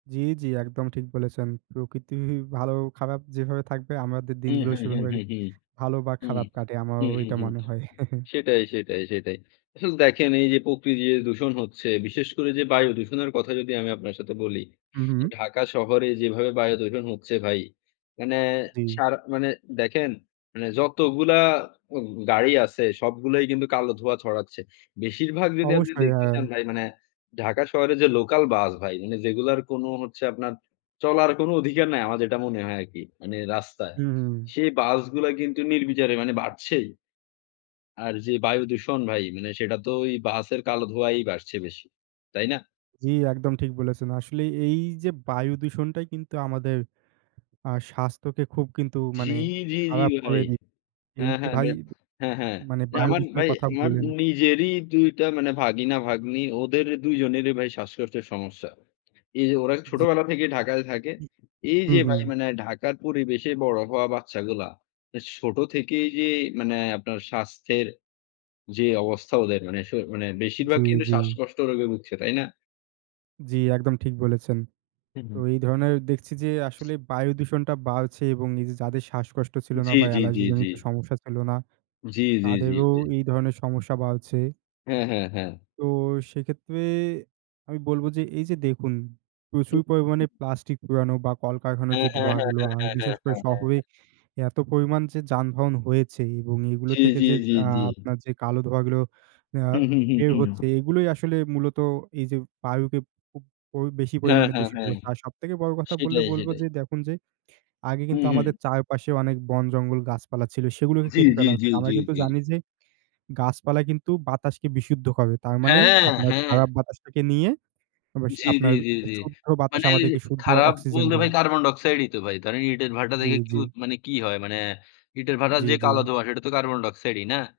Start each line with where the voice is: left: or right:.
right: জি, জি, একদম ঠিক বলেছেন। প্রকৃতি ভালো খারাপ যেভাবে থাকবে আমাদের
left: উহু,
right: দিনগুলো
left: হুম, হুম,
right: সেভাবে
left: হুম,
right: ভালো বা
left: উ
right: খারাপ কাটে। আমারও
left: হুম, হুম,
right: ওইটা
left: হুম,
right: মনে হয়।
left: সেটাই, সেটাই, সেটাই। আসলে দেখেন এই যে প্রকৃতি দূষণ হচ্ছে বিশেষ করে যে বায়ু দূষণের কথা যদি আমি আপনার সাথে বলি।
right: হু, হু।
left: ঢাকা শহরে যেভাবে বায়ু দূষণ হচ্ছে ভাই, মানে
right: জি।
left: সারা মানে দেখেন মানে যতগুলা উ গাড়ি আছে, সবগুলাই কিন্তু কালো ধোঁয়া ছড়াচ্ছে। বেশিরভাগ যদি আপনি
right: অবশ্যই,
left: দেখতে
right: হ্যাঁ।
left: চান ভাই মানে ঢাকা শহরে যে লোকাল বাস ভাই মানে যেগুলার কোনো হচ্ছে আপনার চলার কোন অধিকার নাই। আমার যেটা মনে হয় আরকি। মানে রাস্তায়।
right: হু, হু।
left: সেই বাসগুলা কিন্তু নির্বিচারে মানে বাড়ছেই। আর যে বায়ুদূষণ ভাই, মানে সেটা তো ওই বাসের কালো ধোঁয়ায় বাড়ছে বেশি। তাই না?
right: জি, একদম ঠিক বলেছেন। আসলে এই যে বায়ু দূষণটাই কিন্তু আমাদের আ স্বাস্থ্যকে খুব কিন্তু
left: জি,
right: মানে
left: জি, জি
right: খারাপ
left: ভাই।
right: করে দি
left: হ্যাঁ,
right: দিনকে
left: হ্যাঁ,
right: ভাই
left: মেট হ্যাঁ, হ্যাঁ।
right: মানে
left: নে
right: বায়ু
left: আমার
right: দূষণের
left: ভাই
right: কথা
left: আমার
right: বললেন।
left: নিজেরই ২ টা মানে ভাগিনা-ভাগ্নি ওদের ২ জনেরই ভাই শ্বাসকষ্টের সমস্যা। এই যে ওরা
right: জি।
left: ছোটবেলা থেকেই ঢাকায় থাকে।
right: হু,
left: এই
right: হু,
left: যে ভাই
right: হু।
left: মানে ঢাকার পরিবেশে বড় হওয়া বাচ্চাগুলা ছোট থেকেই যে মানে আপনার স্বাস্থ্যের যে অবস্থা ওদের মানে স মানে
right: জি,
left: বেশিরভাগ কিন্তু
right: জি।
left: শ্বাসকষ্ট রোগে ভুগছে। তাই না?
right: জি, একদম ঠিক বলেছেন।
left: হু,
right: তো
left: হু।
right: এই ধরনের দেখছি যে আসলে বায়ু দূষণটা বাড়ছে এবং এইযে যাদের শ্বাসকষ্ট ছিল না
left: জি,
right: বা
left: জি, জি,
right: অ্যালার্জি
left: জি।
right: জনিত সমস্যা ছিল না
left: জি, জি, জি,
right: তাদেরও
left: জি।
right: এই ধরনের সমস্যা বাড়ছে।
left: হ্যাঁ, হ্যাঁ, হ্যাঁ।
right: তো সেক্ষেত্রে আমি বলব যে এই যে দেখুন, প্রচুর পরিমাণে প্লাস্টিক পোড়ানো বা কলকারখানার
left: হ্যাঁ,
right: যে
left: হ্যাঁ,
right: ধোঁয়া
left: হ্যাঁ,
right: গুলো
left: হ্যাঁ,
right: আর
left: হ্যাঁ, হ্যাঁ,
right: বিশেষ করে
left: হ্যাঁ,
right: শহরে
left: হ্যাঁ।
right: এত পরিমাণ যে যানবাহন হয়েছে এবং এগুলো
left: জি,
right: থেকে
left: জি,
right: যে
left: জি,
right: আ
left: জি।
right: আপনার যে কালো ধোঁয়া গুলো আ
left: হুম, হুম, হুম,
right: বের
left: হুম।
right: হচ্ছে এগুলোই আসলে মূলত এই যে বায়ুকে খুব পুপ প বেশি
left: হ্যাঁ,
right: পরিমাণে
left: হ্যাঁ,
right: দূষিত
left: হ্যাঁ।
right: করছে। আর সবথেকে বড় কথা বললে
left: সেটাই,
right: বলবো
left: সেটাই।
right: যে দেখুন যে আগে
left: হু,
right: কিন্তু আমাদের
left: হু।
right: চারপাশে অনেক বন-জঙ্গল গাছপালা ছিল সেগুলোকে
left: জি,
right: কেটে
left: জি,
right: ফেলা
left: জি,
right: হচ্ছে। আমরা
left: জি,
right: কিন্তু
left: জি।
right: জানি যে গাছপালা কিন্তু বাতাসকে বিশুদ্ধ করে। তার মানে
left: হ্যাঁ,
right: আপনার
left: হ্যাঁ।
right: খারাপ বাতাসটাকে নিয়ে আবাস
left: জি, জি,
right: আপনার
left: জি, জি।
right: শুদ্ধ বাতাস
left: মানে
right: আমাদেরকে শুদ্ধ
left: খারাপ
right: অক্সিজেন
left: বলতে ভাই
right: দেয়।
left: কার্বন ডাইঅক্সাইডই তো ভাই। ধরেন, ইটের ভাটা
right: জি,
left: দেখে কি
right: জি।
left: উৎ মানে কি হয়? মানে ইটের ভাঁটা
right: জি,
left: যে কালো
right: জি।
left: ধোঁয়া সেটা তো কার্বন ডাইঅক্সাইডই না?